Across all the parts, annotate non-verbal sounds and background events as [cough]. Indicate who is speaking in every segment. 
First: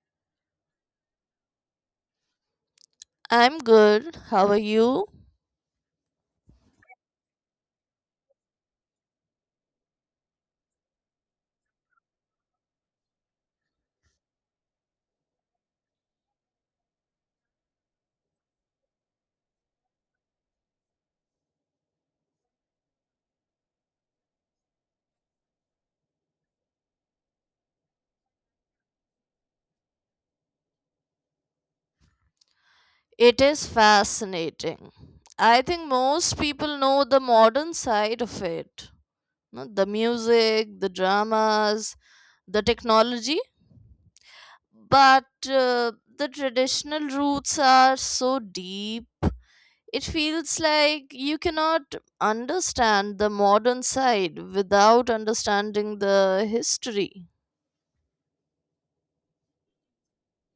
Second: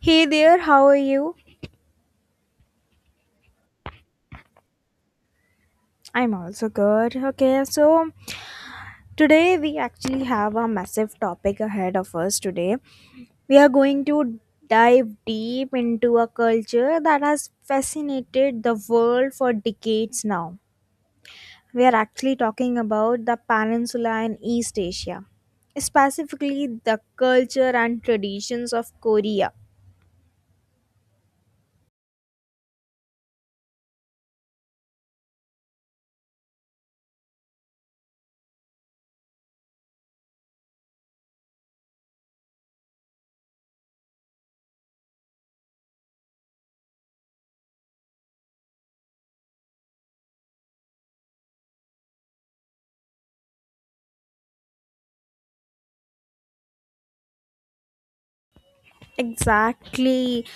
Speaker 1: Hey there, how are you?
Speaker 2: I'm good. How are you?
Speaker 1: I'm also good. Okay, so today we actually have a massive topic ahead of us today. We are going to dive deep into a culture that has fascinated the world for decades now. We are actually talking about the peninsula in East Asia, specifically the culture and traditions of Korea.
Speaker 2: It is fascinating. I think most people know the modern side of it no, the music, the dramas, the technology. But the traditional roots are so deep. It feels like you cannot understand the modern side without understanding the history.
Speaker 1: Exactly.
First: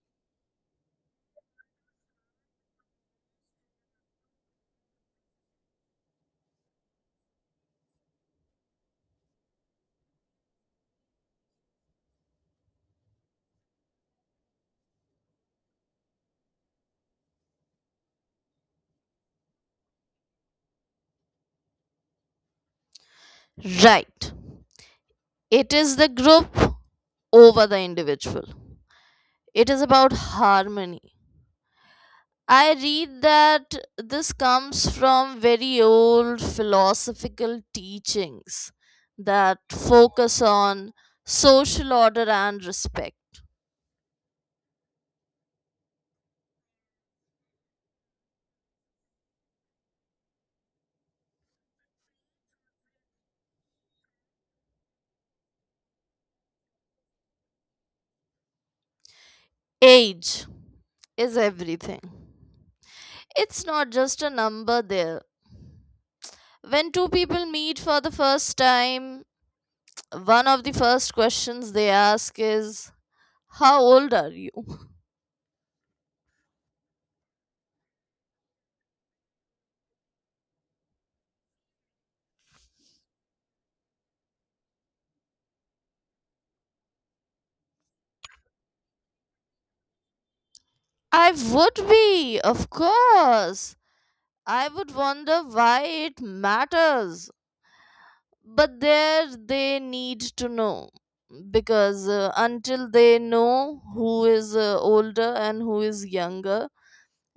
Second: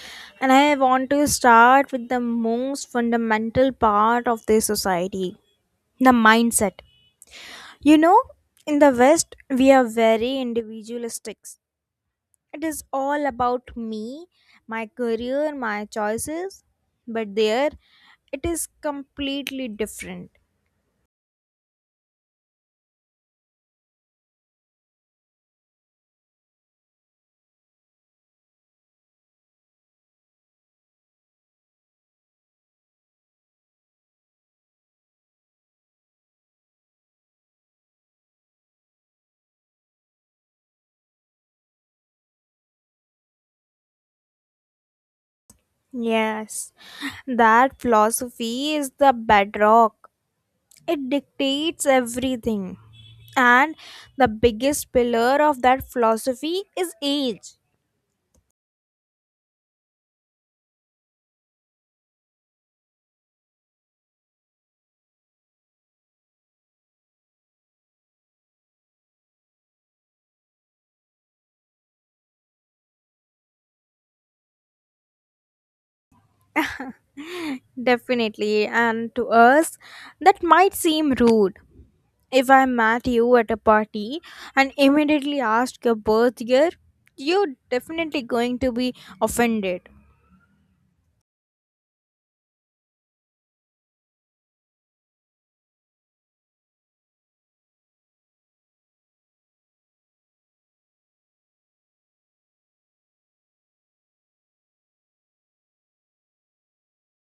Speaker 1: And I want to start with the most fundamental part of this society, the mindset. You know, in the West, we are very individualistic. It is all about me, my career, my choices. But there, it is completely different.
Speaker 2: Right. It is the group over the individual. It is about harmony. I read that this comes from very old philosophical teachings that focus on social order and respect.
Speaker 1: Yes, that philosophy is the bedrock, it dictates everything. And the biggest pillar of that philosophy is age.
Speaker 2: Age is everything. It's not just a number there. When two people meet for the first time, one of the first questions they ask is, how old are you?
Speaker 1: [laughs] Definitely, and to us that might seem rude. If I met you at a party and immediately asked your birth year, you're definitely going to be offended.
Speaker 2: I would be, of course. I would wonder why it matters. But there they need to know. Because until they know who is older and who is younger,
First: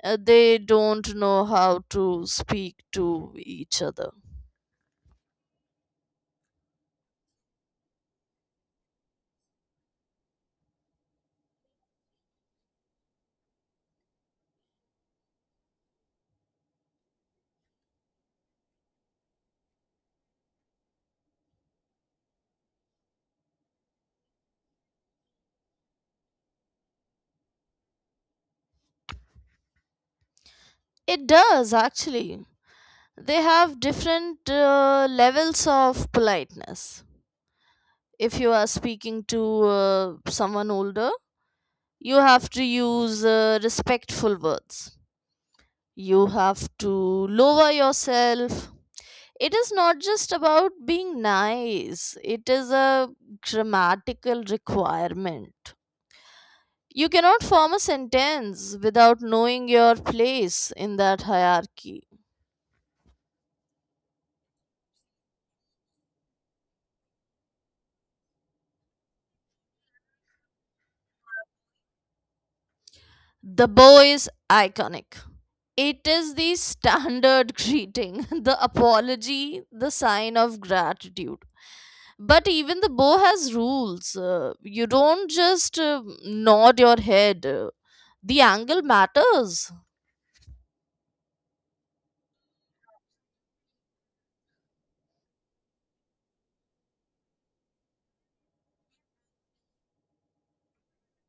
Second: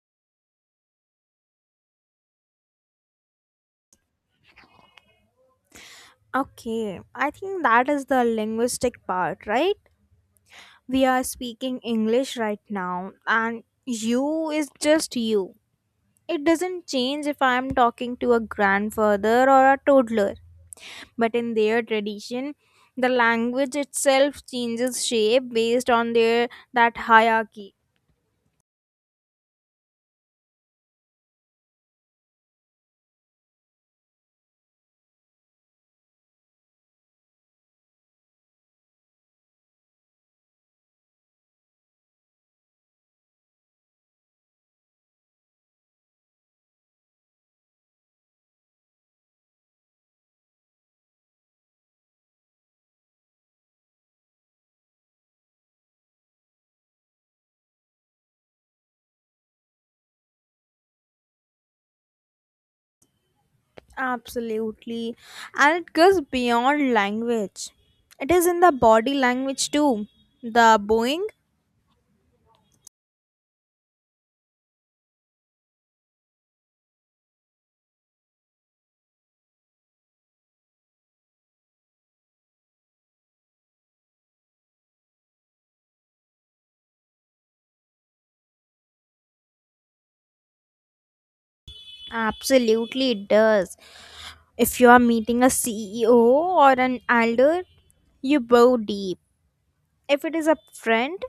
Speaker 2: they don't know how to speak to each other.
Speaker 1: Okay, I think that is the linguistic part, right? We are speaking English right now and you is just you. It doesn't change if I'm talking to a grandfather or a toddler, but in their tradition, the language itself changes shape based on their that hierarchy.
Speaker 2: It does actually. They have different levels of politeness. If you are speaking to someone older, you have to use respectful words. You have to lower yourself. It is not just about being nice, it is a grammatical requirement. You cannot form a sentence without knowing your place in that hierarchy.
Speaker 1: Absolutely. And it goes beyond language. It is in the body language too. The bowing?
Speaker 2: The bow is iconic. It is the standard [laughs] greeting, the apology, the sign of gratitude. But even the bow has rules. You don't just nod your head, the angle matters.
Speaker 1: Absolutely it does. If you are meeting a CEO or an elder, you bow deep. If it is a friend,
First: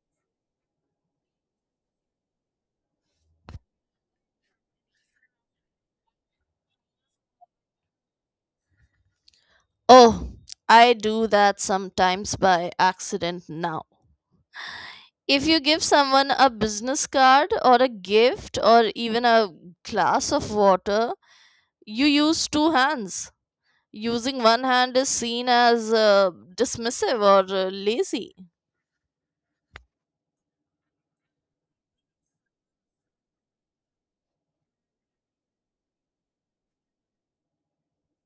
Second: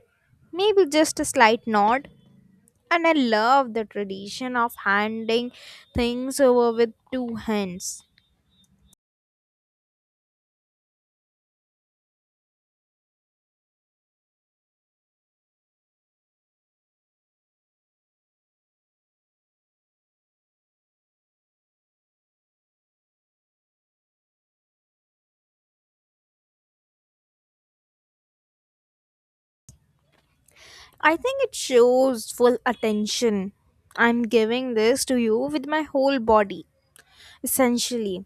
Speaker 1: maybe just a slight nod. And I love the tradition of handing things over with two hands.
Speaker 2: Oh, I do that sometimes by accident now. If you give someone a business card or a gift or even a glass of water, you use two hands. Using one hand is seen as dismissive or lazy.
Speaker 1: I think it shows full attention. I'm giving this to you with my whole body, essentially.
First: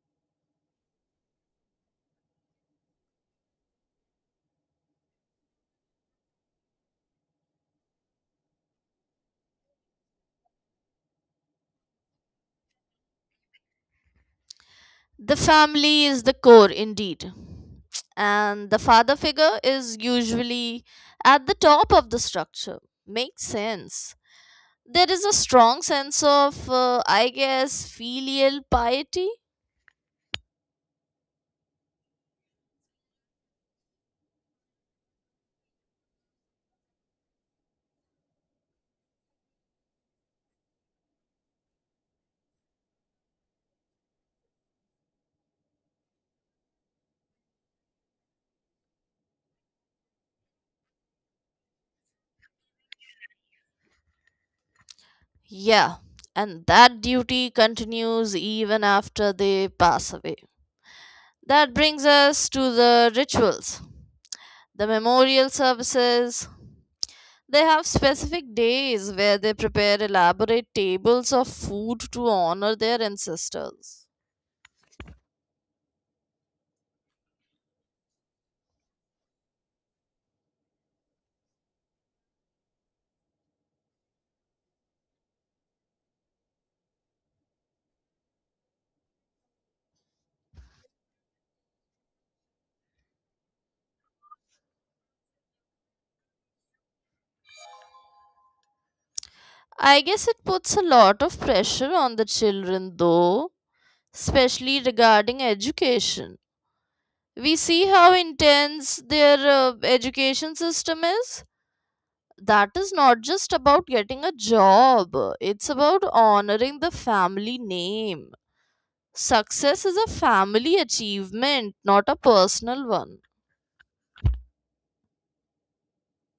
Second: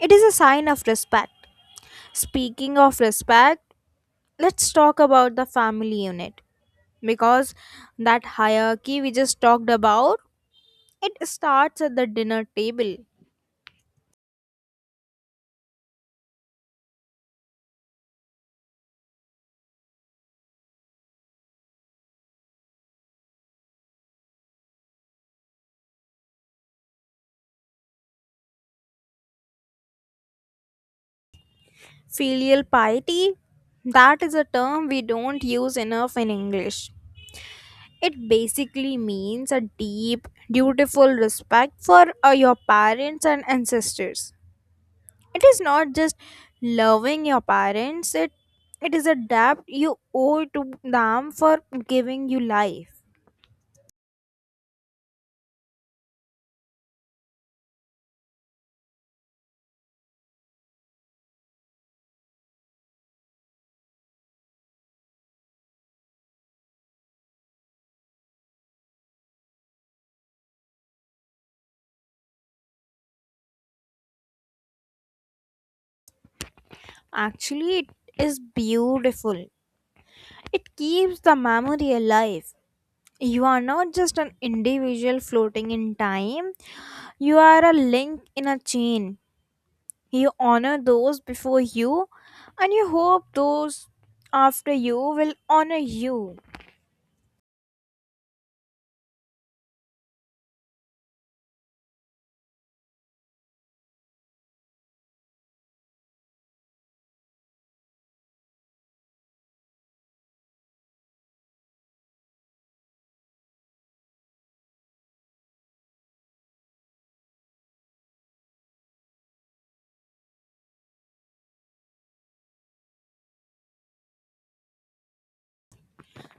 Speaker 1: It is a sign of respect. Speaking of respect, let's talk about the family unit. Because that hierarchy we just talked about, it starts at the dinner table.
Speaker 2: The family is the core indeed. And the father figure is usually at the top of the structure. Makes sense. There is a strong sense of, I guess, filial piety.
Speaker 1: Filial piety, that is a term we don't use enough in English. It basically means a deep, dutiful respect for your parents and ancestors. It is not just loving your parents, it is a debt you owe to them for giving you life.
Speaker 2: Yeah, and that duty continues even after they pass away. That brings us to the rituals, the memorial services. They have specific days where they prepare elaborate tables of food to honor their ancestors.
Speaker 1: Actually, it is beautiful. It keeps the memory alive. You are not just an individual floating in time, you are a link in a chain. You honor those before you, and you hope those after you will honor you.
Speaker 2: I guess it puts a lot of pressure on the children, though, especially regarding education. We see how intense their education system is. That is not just about getting a job, it's about honoring the family name. Success is a family achievement, not a personal one.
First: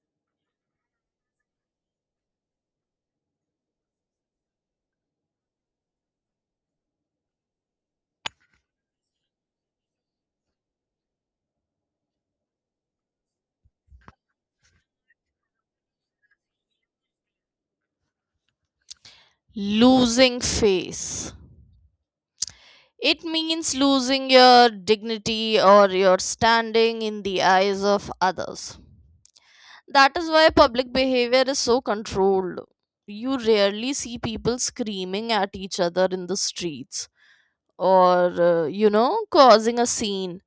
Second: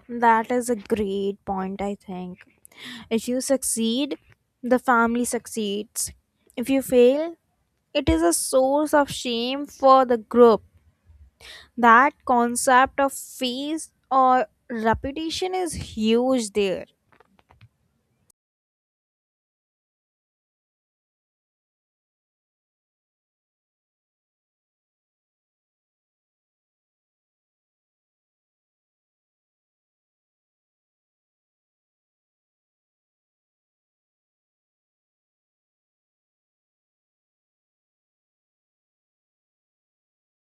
Speaker 1: That is a great point, I think. If you succeed, the family succeeds. If you fail, it is a source of shame for the group. That concept of face or reputation is huge there.
Speaker 2: Losing face. It means losing your dignity or your standing in the eyes of others. That is why public behavior is so controlled. You rarely see people screaming at each other in the streets or, causing a scene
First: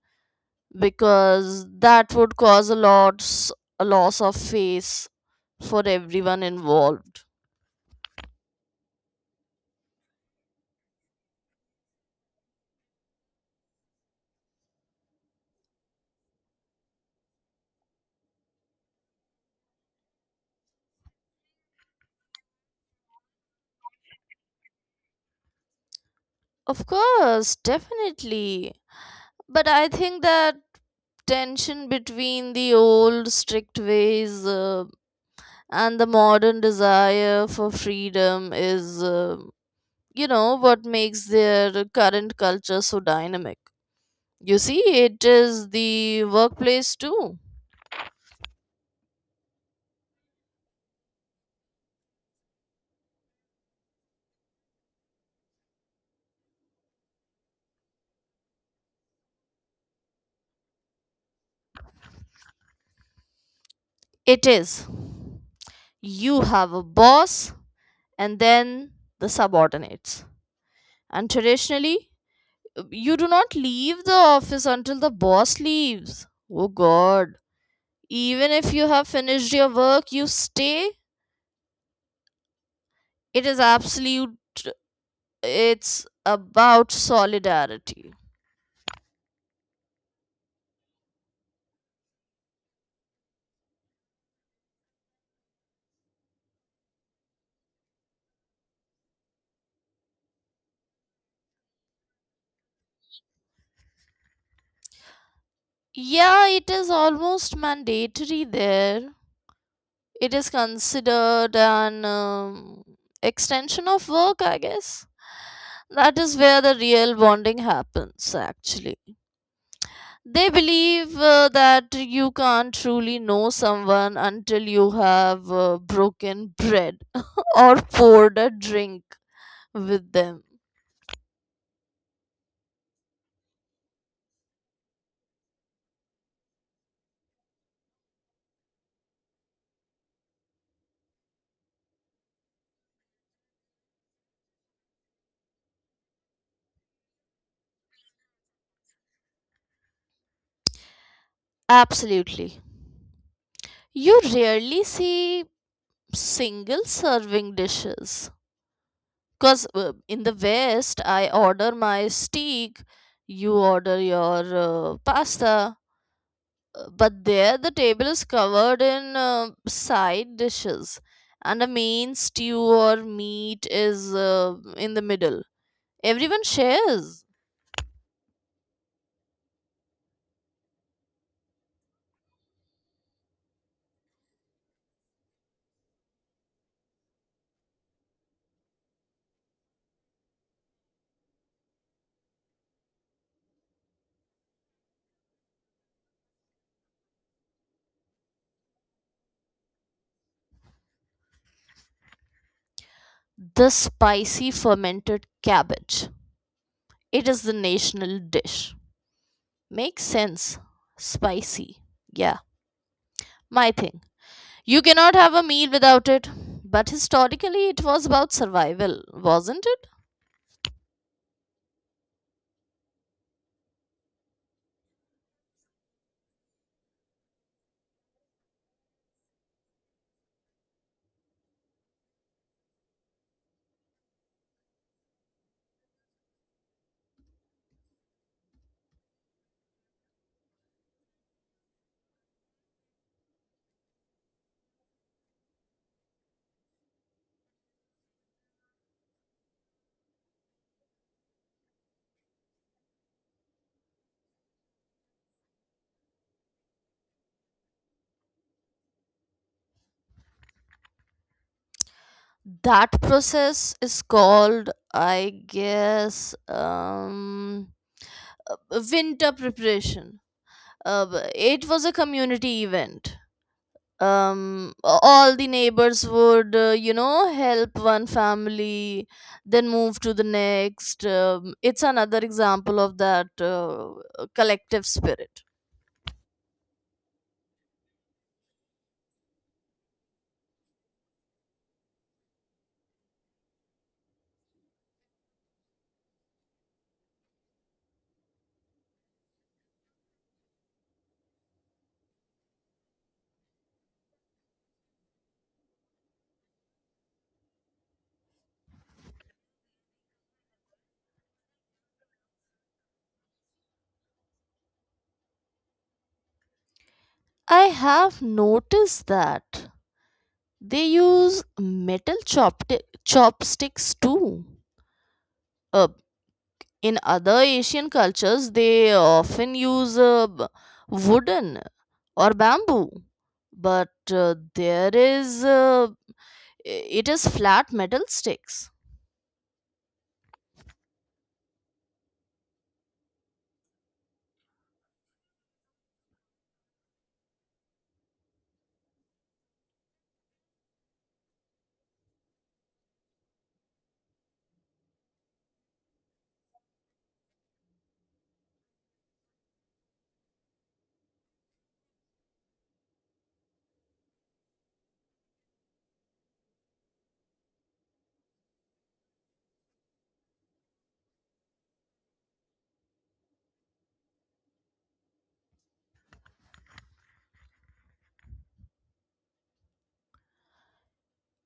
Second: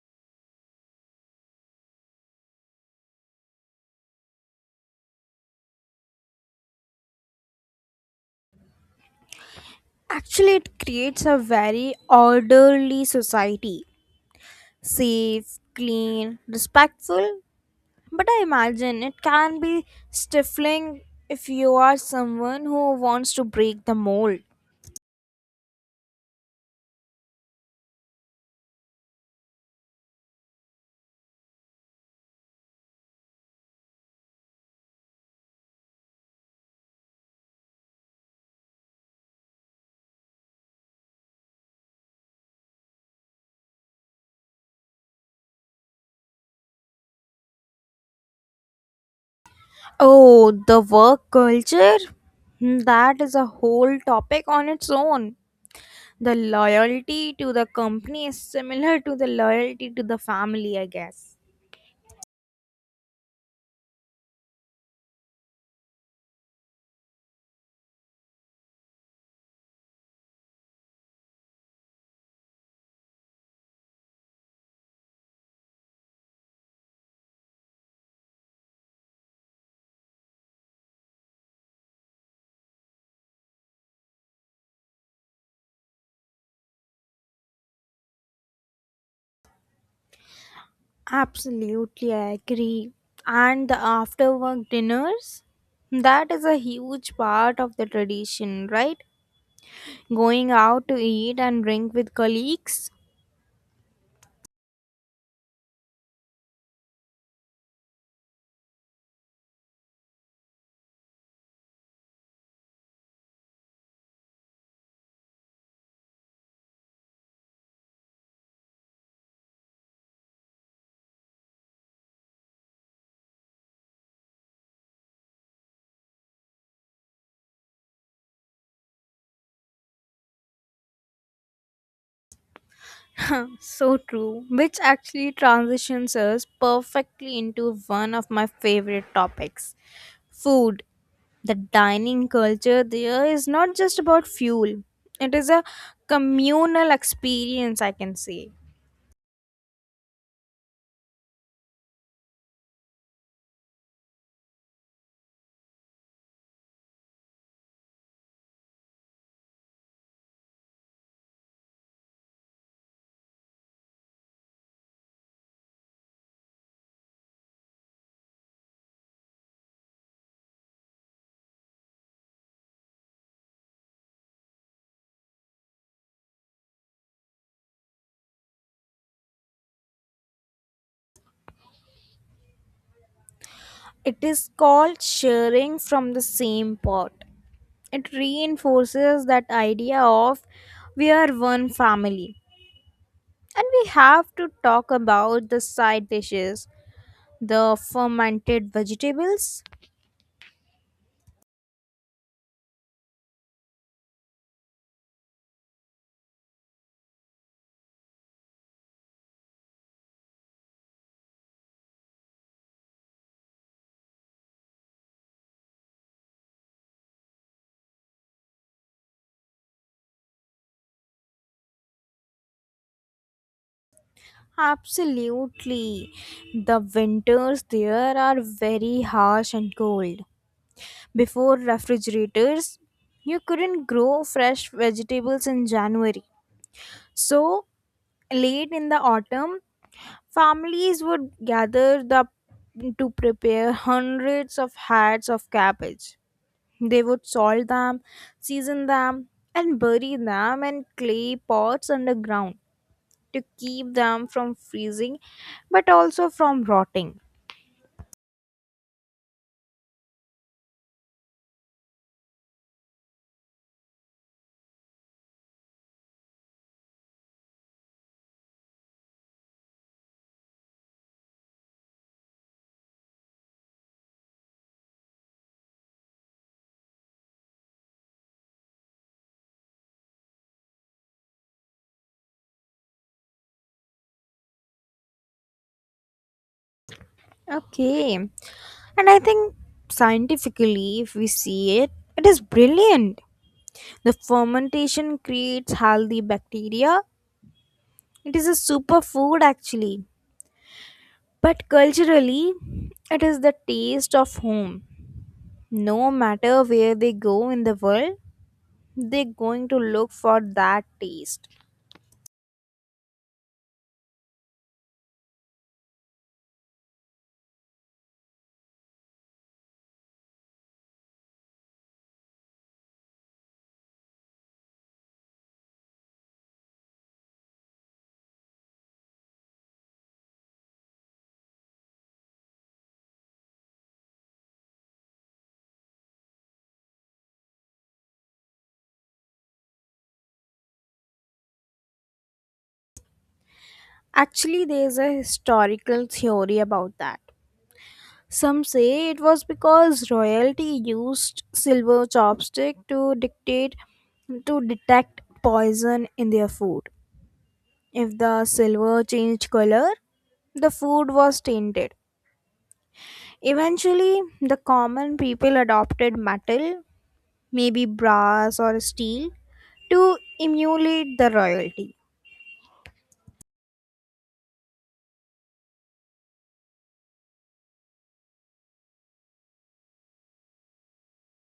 Speaker 2: because that would cause a loss of face for everyone involved.
Speaker 1: Actually, it creates a very orderly society, safe, clean, respectful. But I imagine it can be stifling if you are someone who wants to break the mold.
Speaker 2: Of course, definitely. But I think that tension between the old strict ways and the modern desire for freedom is, what makes their current culture so dynamic. You see, it is the workplace too.
Speaker 1: Oh, the work culture? That is a whole topic on its own. The loyalty to the company is similar to the loyalty to the family, I guess.
Speaker 2: It is. You have a boss and then the subordinates. And traditionally, you do not leave the office until the boss leaves. Oh God, even if you have finished your work you stay. It is absolute. It's about solidarity.
Speaker 1: Absolutely, I agree. And the after work dinners? That is a huge part of the tradition, right? Going out to eat and drink with colleagues.
Speaker 2: Yeah, it is almost mandatory there. It is considered an extension of work, I guess. That is where the real bonding happens actually. They believe that you can't truly know someone until you have broken bread [laughs] or poured a drink with them.
Speaker 1: [laughs] So true, which actually transitions us perfectly into one of my favorite topics, food. The dining culture there is not just about fuel, it is a communal experience, I can say.
Speaker 2: Absolutely. You rarely see single serving dishes. Because in the West, I order my steak, you order your pasta, but there the table is covered in side dishes, and a main stew or meat is in the middle. Everyone shares
Speaker 1: It is called sharing from the same pot. It reinforces that idea of we are one family. And we have to talk about the side dishes, the fermented vegetables.
Speaker 2: the spicy fermented cabbage. It is the national dish. Makes sense. Spicy. Yeah, my thing. You cannot have a meal without it. But historically, it was about survival, wasn't it?
Speaker 1: Absolutely. The winters there are very harsh and cold. Before refrigerators, you couldn't grow fresh vegetables in January. So, late in the autumn, families would gather the to prepare hundreds of heads of cabbage. They would salt them, season them, and bury them in clay pots underground to keep them from freezing but also from rotting.
Speaker 2: That process is called, I guess, uh, winter preparation. It was a community event. All the neighbors would help one family then move to the next. It's another example of that collective spirit.
Speaker 1: Okay. And I think scientifically, if we see it, it is brilliant. The fermentation creates healthy bacteria. It is a superfood actually. But culturally, it is the taste of home. No matter where they go in the world, they're going to look for that taste.
Speaker 2: I have noticed that they use chopsticks too. uh, in other Asian cultures they often use wooden or bamboo, but there is it is flat metal sticks.
Speaker 1: Actually, there's a historical theory about that. Some say it was because royalty used silver chopstick to dictate to detect poison in their food. If the silver changed color, the food was tainted. Eventually, the common people adopted metal, maybe brass or steel, to emulate the royalty.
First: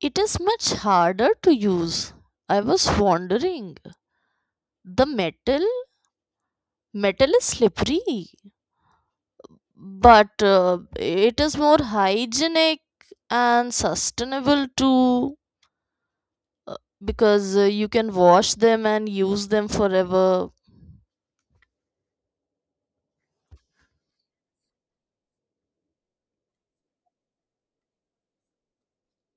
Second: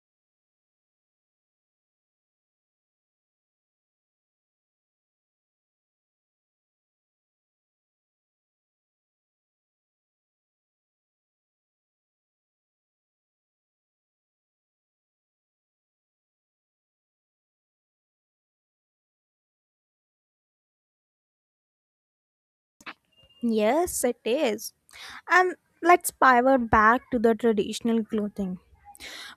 Speaker 2: It is much harder to use. I was wondering. The metal is slippery, but it is more hygienic and sustainable too, uh, because you can wash them and use them forever.
Speaker 1: Yes, it is. And let's pivot back to the traditional clothing.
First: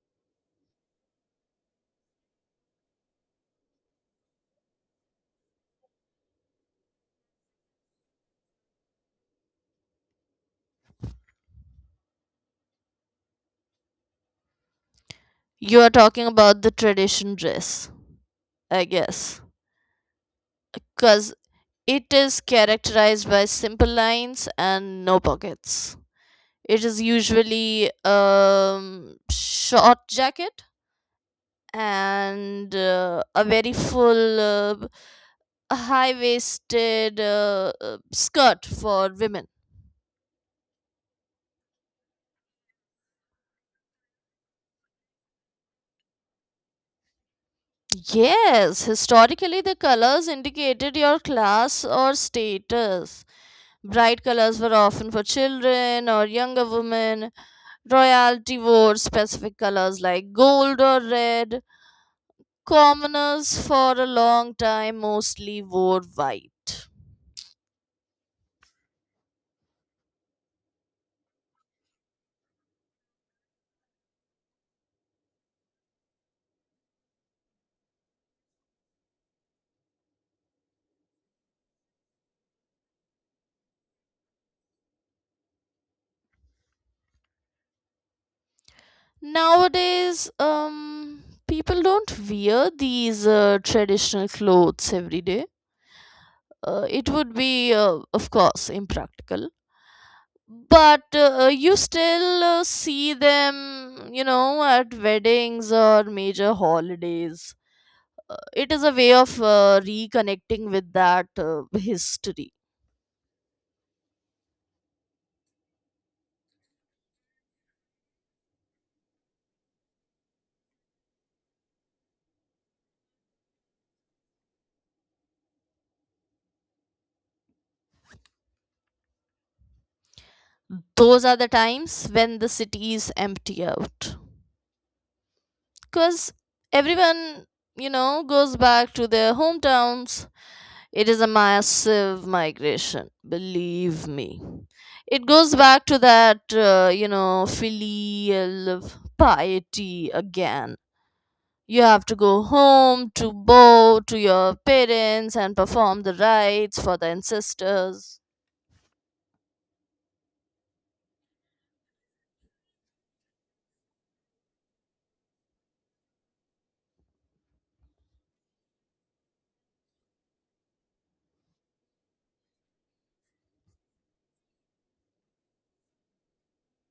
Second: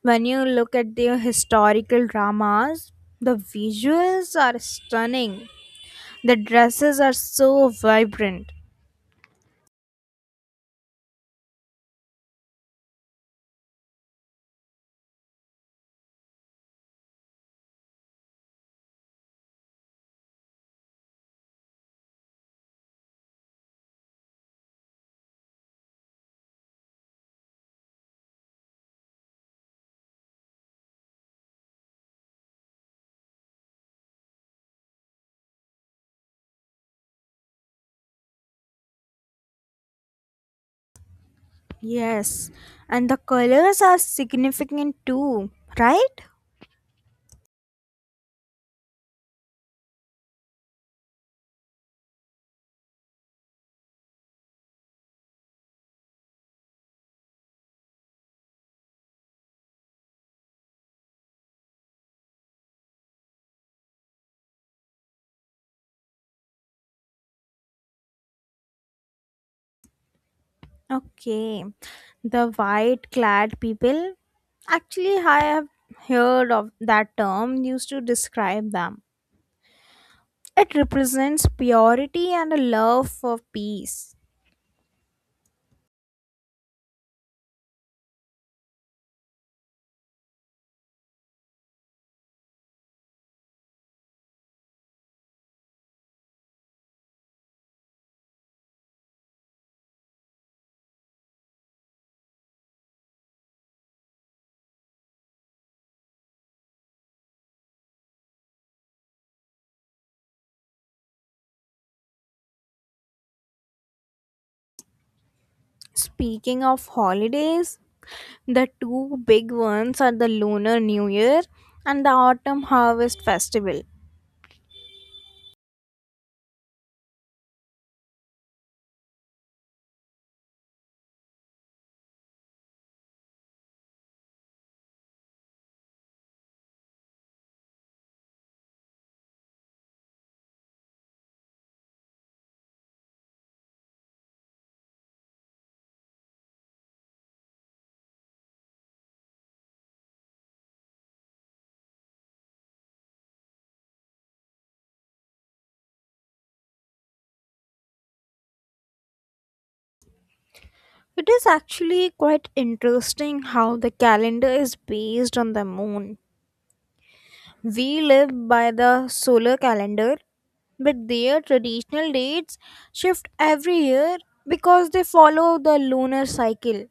Speaker 1: When you look at the historical dramas, the visuals are stunning. The dresses are so vibrant.
Speaker 2: You are talking about the tradition dress, I guess, because it is characterized by simple lines and no pockets. It is usually short jacket and a very full high waisted skirt for women.
Speaker 1: Yes, and the colors are significant too, right?
Speaker 2: Yes, historically the colors indicated your class or status. Bright colors were often for children or younger women. Royalty wore specific colors like gold or red. Commoners for a long time mostly wore white.
Speaker 1: Okay, the white clad people. Actually, I have heard of that term used to describe them. It represents purity and a love for peace.
Speaker 2: Nowadays, people don't wear these traditional clothes every day. It would be, of course, impractical. But you still see them, you know, at weddings or major holidays. It is a way of reconnecting with that history.
Speaker 1: Speaking of holidays, the two big ones are the Lunar New Year and the Autumn Harvest Festival.
Speaker 2: Those are the times when the city is empty out, because everyone, you know, goes back to their hometowns. It is a massive migration, believe me. It goes back to that, filial piety again. You have to go home to bow to your parents and perform the rites for the ancestors.
Speaker 1: It is actually quite interesting how the calendar is based on the moon. We live by the solar calendar, but their traditional dates shift every year because they follow the lunar cycle.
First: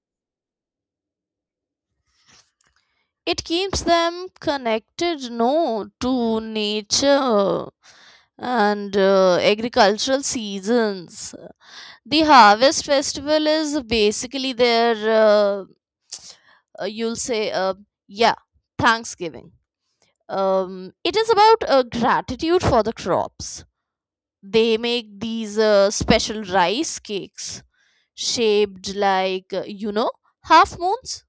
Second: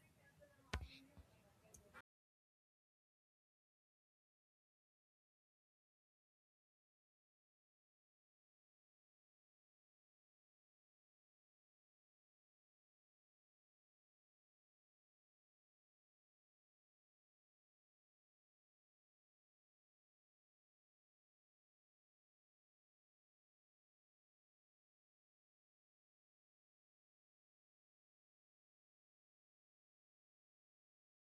Speaker 2: It keeps them connected no to nature and agricultural seasons. The harvest festival is basically their, you'll say, yeah, thanksgiving. It is about gratitude for the crops. They make these special rice cakes shaped like, half moons.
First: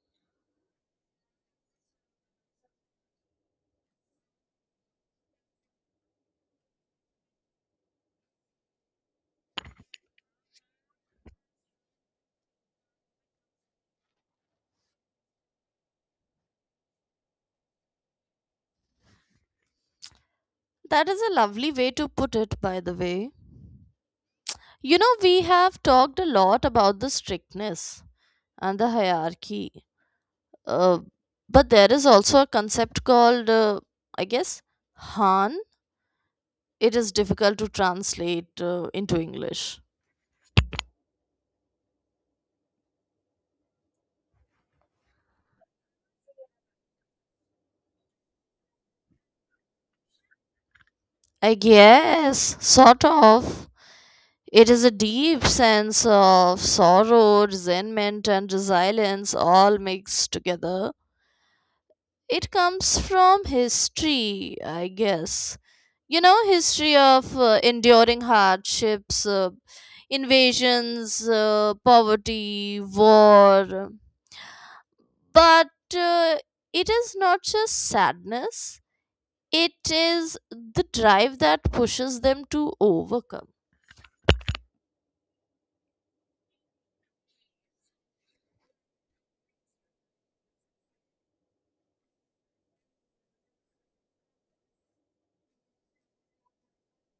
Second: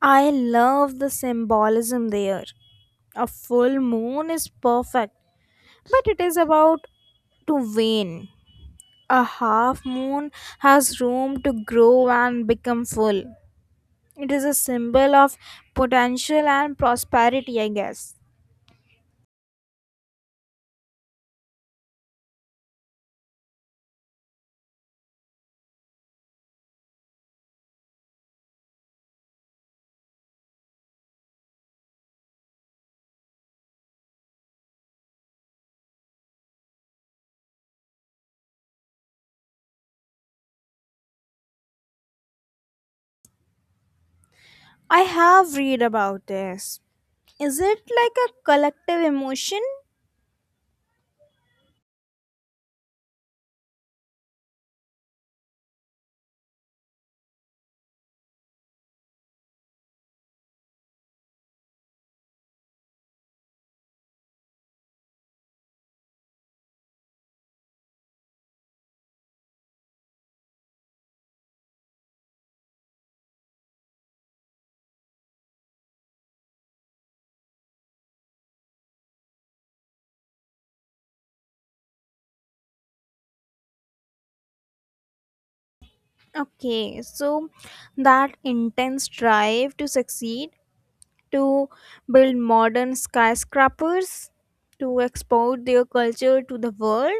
Speaker 1: I love the symbolism there. A full moon is perfect, but it is about to wane. A half moon has room to grow and become full. It is a symbol of potential and prosperity, I guess.
Speaker 2: That is a lovely way to put it, by the way. You know, we have talked a lot about the strictness and the hierarchy, uh, but there is also a concept called, I guess, Han. It is difficult to translate into English.
Speaker 1: I have read about this. Is it like a collective emotion?
Speaker 2: I guess, sort of. It is a deep sense of sorrow, resentment, and resilience all mixed together. It comes from history, I guess. You know, history of enduring hardships, invasions, poverty, war. But uh, it is not just sadness, it is the drive that pushes them to overcome.
Speaker 1: Okay, so that intense drive to succeed, to build modern skyscrapers, to export their culture to the world,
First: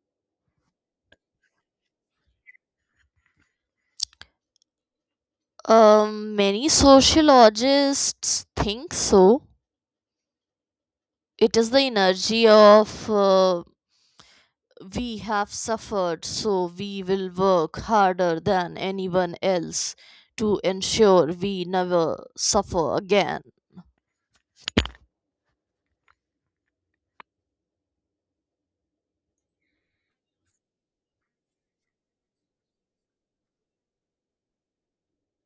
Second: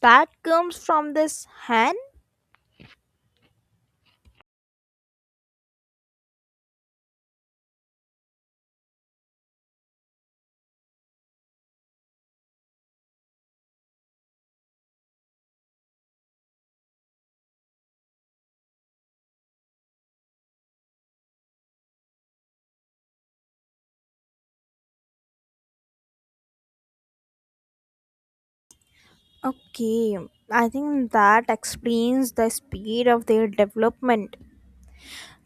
Speaker 1: that comes from this hand.
Speaker 2: Many sociologists think so. It is the energy of, we have suffered, so we will work harder than anyone else to ensure we never suffer again.
Speaker 1: Okay, I think that explains the speed of their development.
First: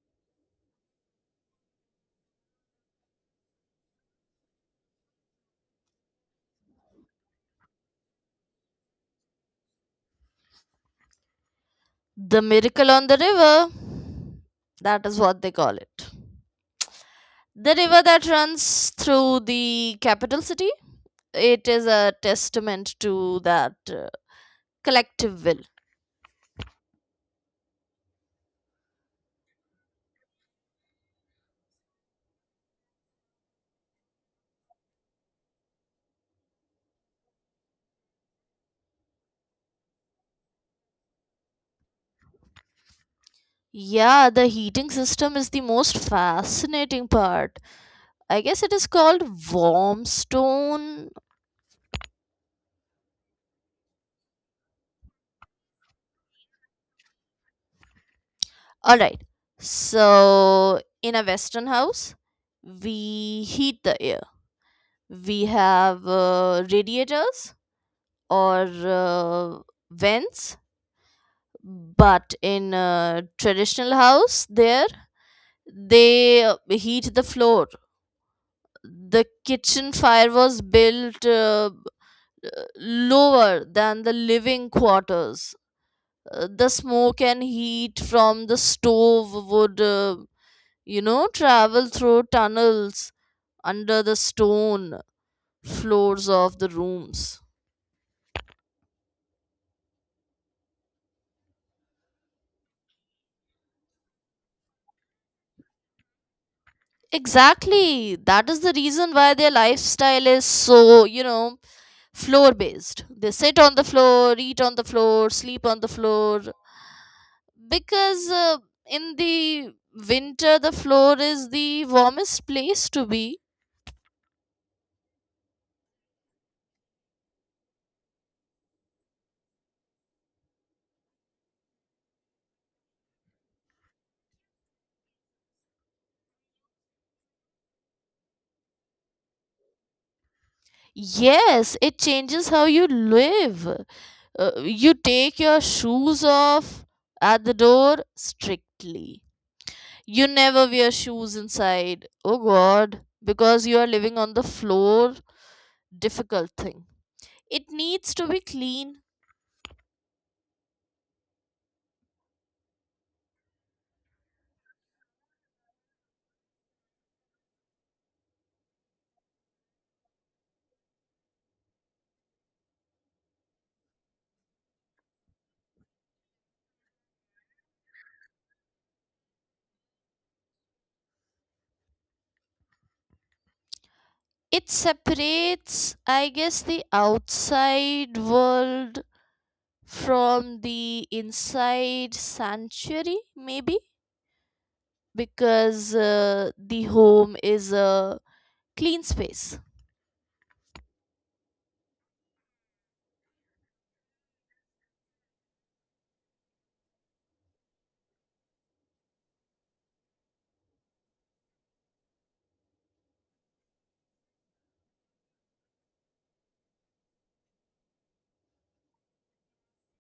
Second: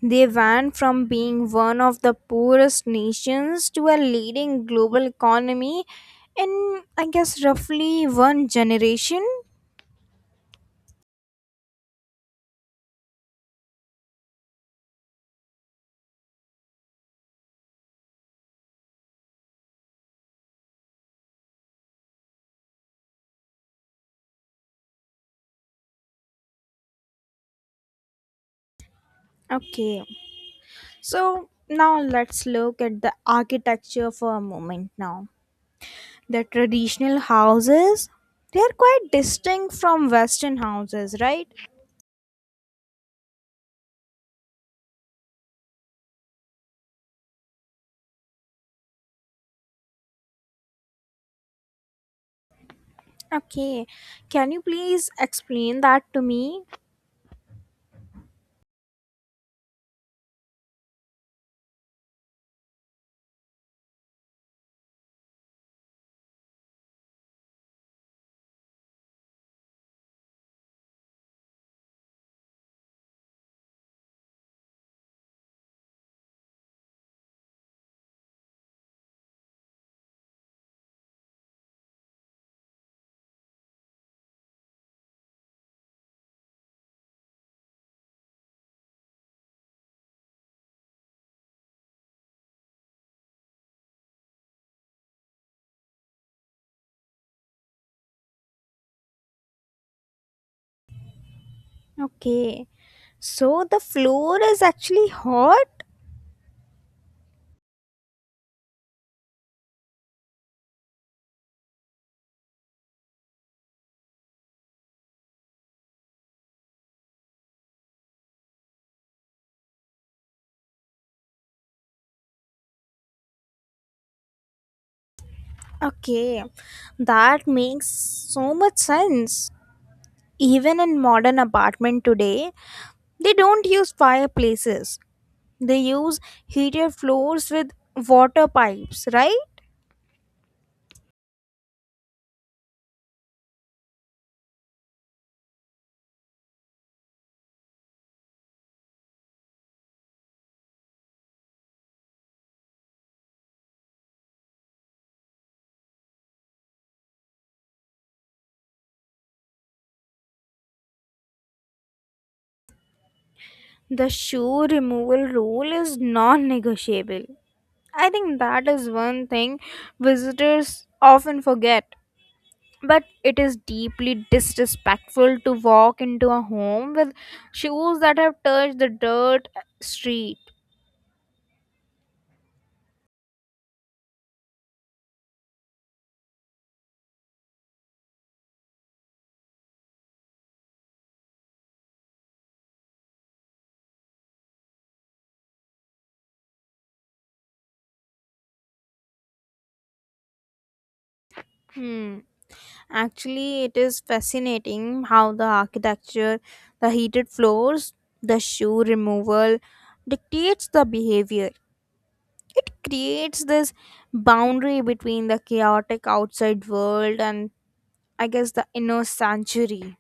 Speaker 1: They went from being one of the poorest nations to a leading global economy in, I guess, roughly one generation.
Speaker 2: The miracle on the river, that is what they call it. The river that runs through the capital city, it is a testament to that collective will.
Speaker 1: Okay, so now let's look at the architecture for a moment now. The traditional houses, they are quite distinct from Western houses, right?
Speaker 2: Yeah, the heating system is the most fascinating part. I guess it is called warm stone.
Speaker 1: Okay, can you please explain that to me?
Speaker 2: All right. So in a Western house, we heat the air. We have radiators or vents, but in a traditional house, there they heat the floor. The kitchen fire was built uh, lower than the living quarters. The smoke and heat from the stove would, travel through tunnels under the stone floors of the rooms.
Speaker 1: Okay, so the floor is actually hot?
Speaker 2: Exactly. That is the reason why their lifestyle is so, you know, floor based. They sit on the floor, eat on the floor, sleep on the floor. Because in the winter, the floor is the warmest place to be.
Speaker 1: Okay, that makes so much sense. Even in modern apartment today, they don't use fireplaces. They use heated floors with water pipes, right?
Speaker 2: Yes, it changes how you live. You take your shoes off at the door strictly. You never wear shoes inside. Oh god, because you are living on the floor. Difficult thing. It needs to be clean.
Speaker 1: The shoe removal rule is non-negotiable. I think that is one thing visitors often forget. But it is deeply disrespectful to walk into a home with shoes that have touched the dirt street.
Speaker 2: It separates, I guess, the outside world from the inside sanctuary, maybe, because the home is a clean space.
Speaker 1: Hmm. Actually, it is fascinating how the architecture, the heated floors, the shoe removal dictates the behavior. It creates this boundary between the chaotic outside world and I guess the inner sanctuary.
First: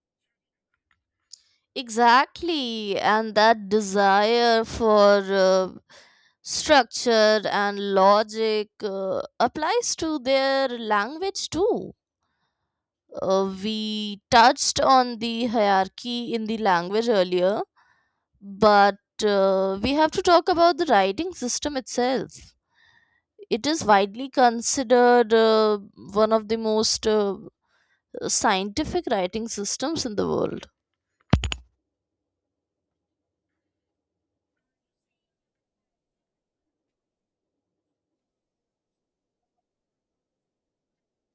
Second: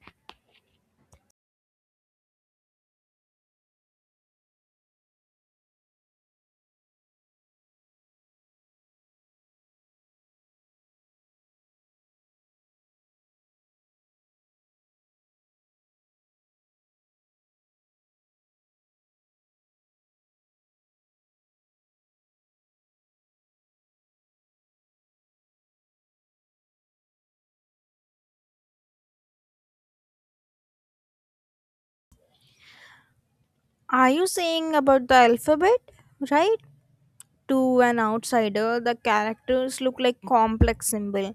Speaker 2: Exactly, and that desire for structure and logic applies to their language too. We touched on the hierarchy in the language earlier, but we have to talk about the writing system itself. It is widely considered one of the most scientific writing systems in the world.
Speaker 1: Are you saying about the alphabet, right? To an outsider, the characters look like complex symbol.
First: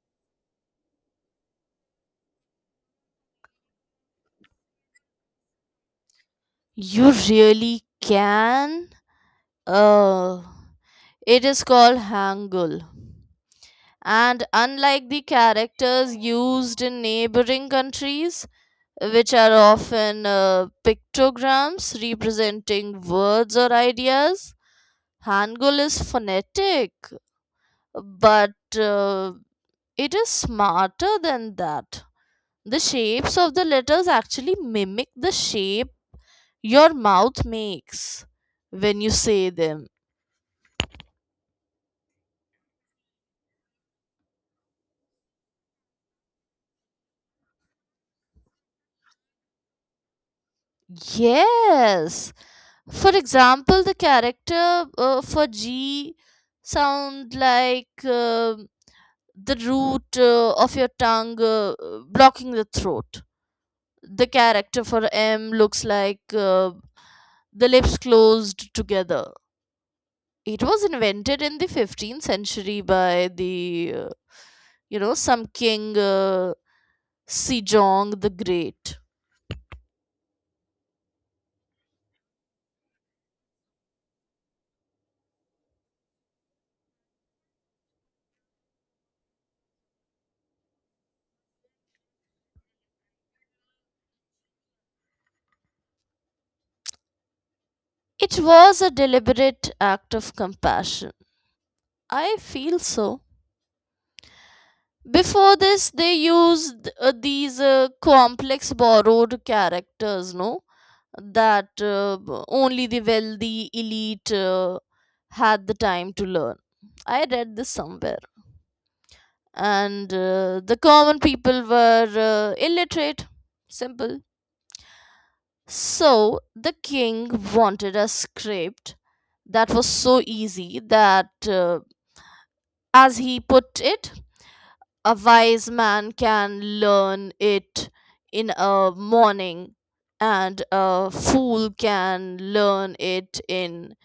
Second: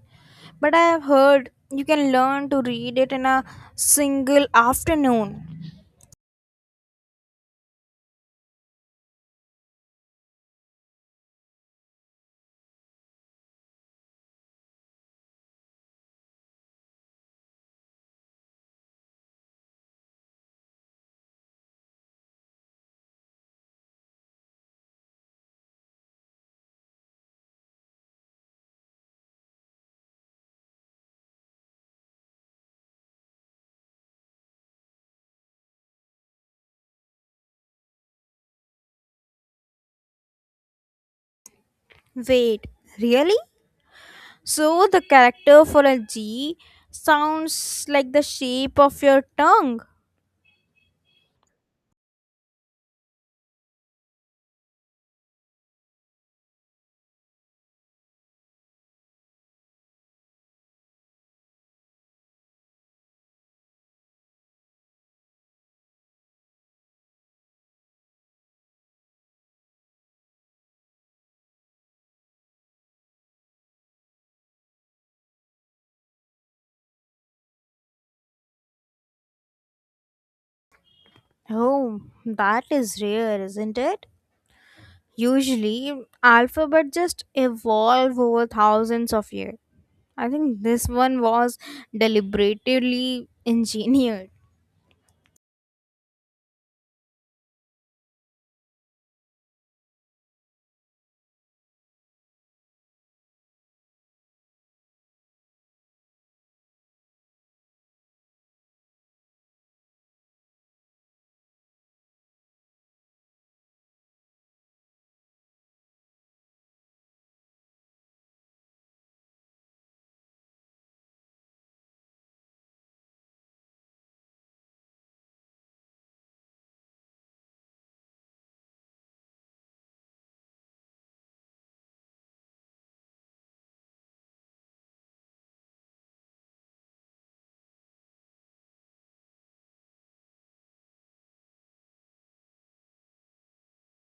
Speaker 1: But I have heard you can learn to read it in a single afternoon.
Speaker 2: You really can. Oh, it is called Hangul. And unlike the characters used in neighboring countries, which are often pictograms representing words or ideas, Hangul is phonetic, but uh, it is smarter than that. The shapes of the letters actually mimic the shape your mouth makes when you say them.
Speaker 1: Wait, really? So the character for a G sounds like the shape of your tongue.
Speaker 2: Yes. For example, the character for G sound like the root of your tongue blocking the throat. The character for M looks like the lips closed together. It was invented in the 15th century by the, some king Sejong the Great.
Speaker 1: Oh, that is rare, isn't it? Usually, alphabet just evolve over thousands of years. I think this one was deliberately [laughs] engineered.
Speaker 2: It was a deliberate act of compassion. I feel so. Before this, they used these complex borrowed characters, no? That only the wealthy elite had the time to learn. I read this somewhere. And the common people were illiterate. Simple. So the king wanted a script that was so easy that, as he put it, a wise man can learn it in a morning, and a fool can learn it in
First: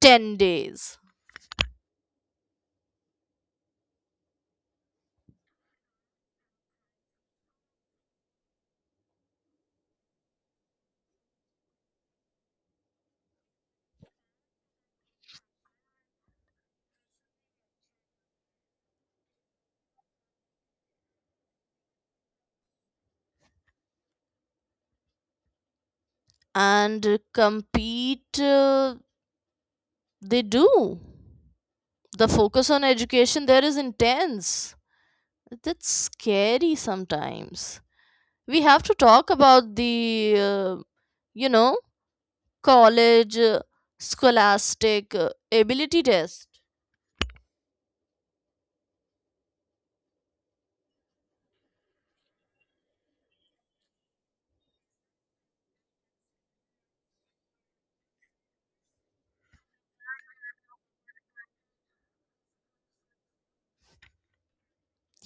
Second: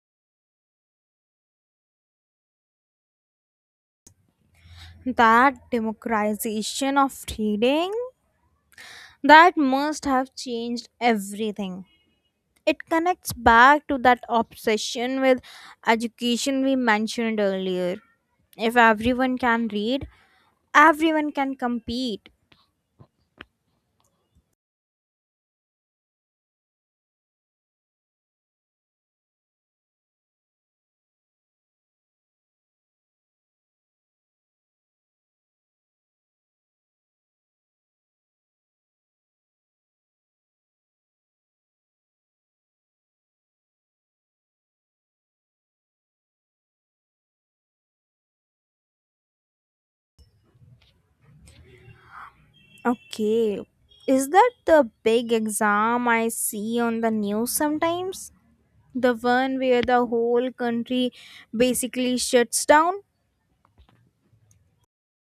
Speaker 2: 10 days.
Speaker 1: That democratization of reading, that must have changed everything. It connects back to that obsession with education we mentioned earlier. If everyone can read, everyone can compete.
Speaker 2: And compete, they do. The focus on education there is intense. That's scary sometimes. We have to talk about the, you know, college scholastic ability test.
Speaker 1: Okay. Is that the big exam I see on the news sometimes? The one where the whole country basically shuts down?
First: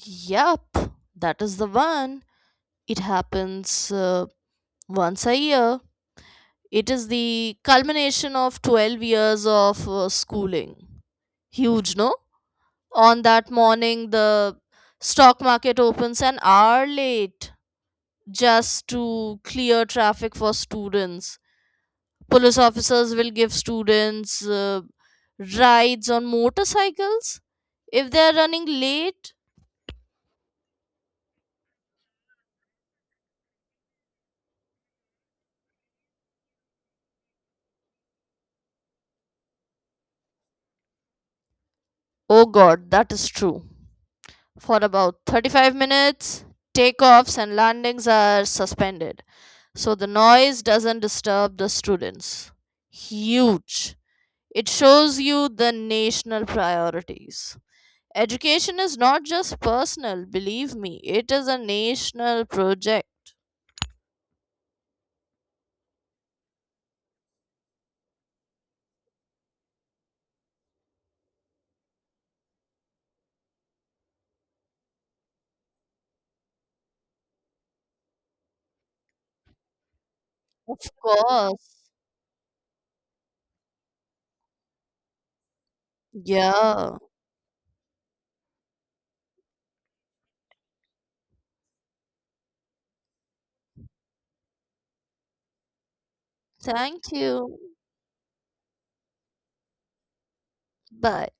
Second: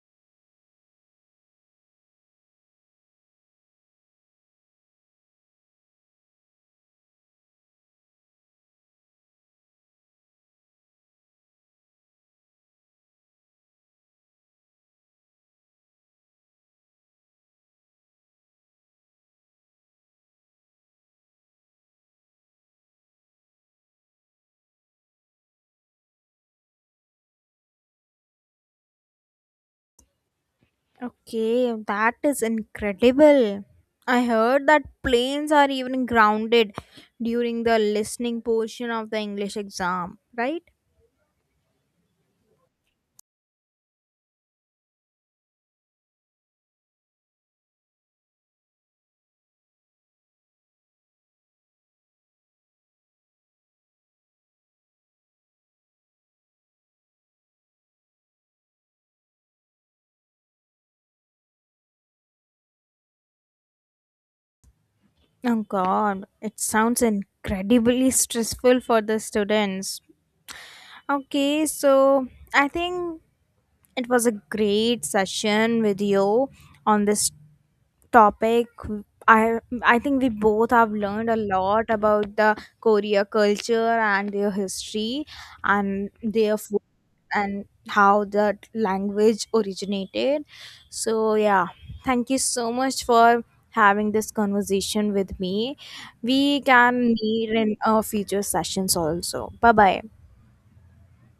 Speaker 2: Yup, that is the one. It happens once a year. It is the culmination of 12 years of schooling. Huge, no? On that morning, the stock market opens an hour late just to clear traffic for students. Police officers will give students rides on motorcycles if they are running late.
Speaker 1: Okay, that is incredible. I heard that planes are even grounded during the listening portion of the English exam, right?
Speaker 2: Oh, God, that is true. For about 35 minutes. Takeoffs and landings are suspended, so the noise doesn't disturb the students. Huge. It shows you the national priorities. Education is not just personal, believe me, it is a national project.
Speaker 1: Oh god, it sounds incredibly stressful for the students. Okay, so I think it was a great session with you on this topic. I i think we both
Speaker 2: Of
Speaker 1: have learned a lot
Speaker 2: course.
Speaker 1: about the korea culture and their history, and their food,
Speaker 2: Yeah.
Speaker 1: and how the language originated. So yeah, thank you so much for having this conversation with me. We
Speaker 2: Thank
Speaker 1: can meet
Speaker 2: you.
Speaker 1: in future sessions also. Bye bye.
Speaker 2: Bye.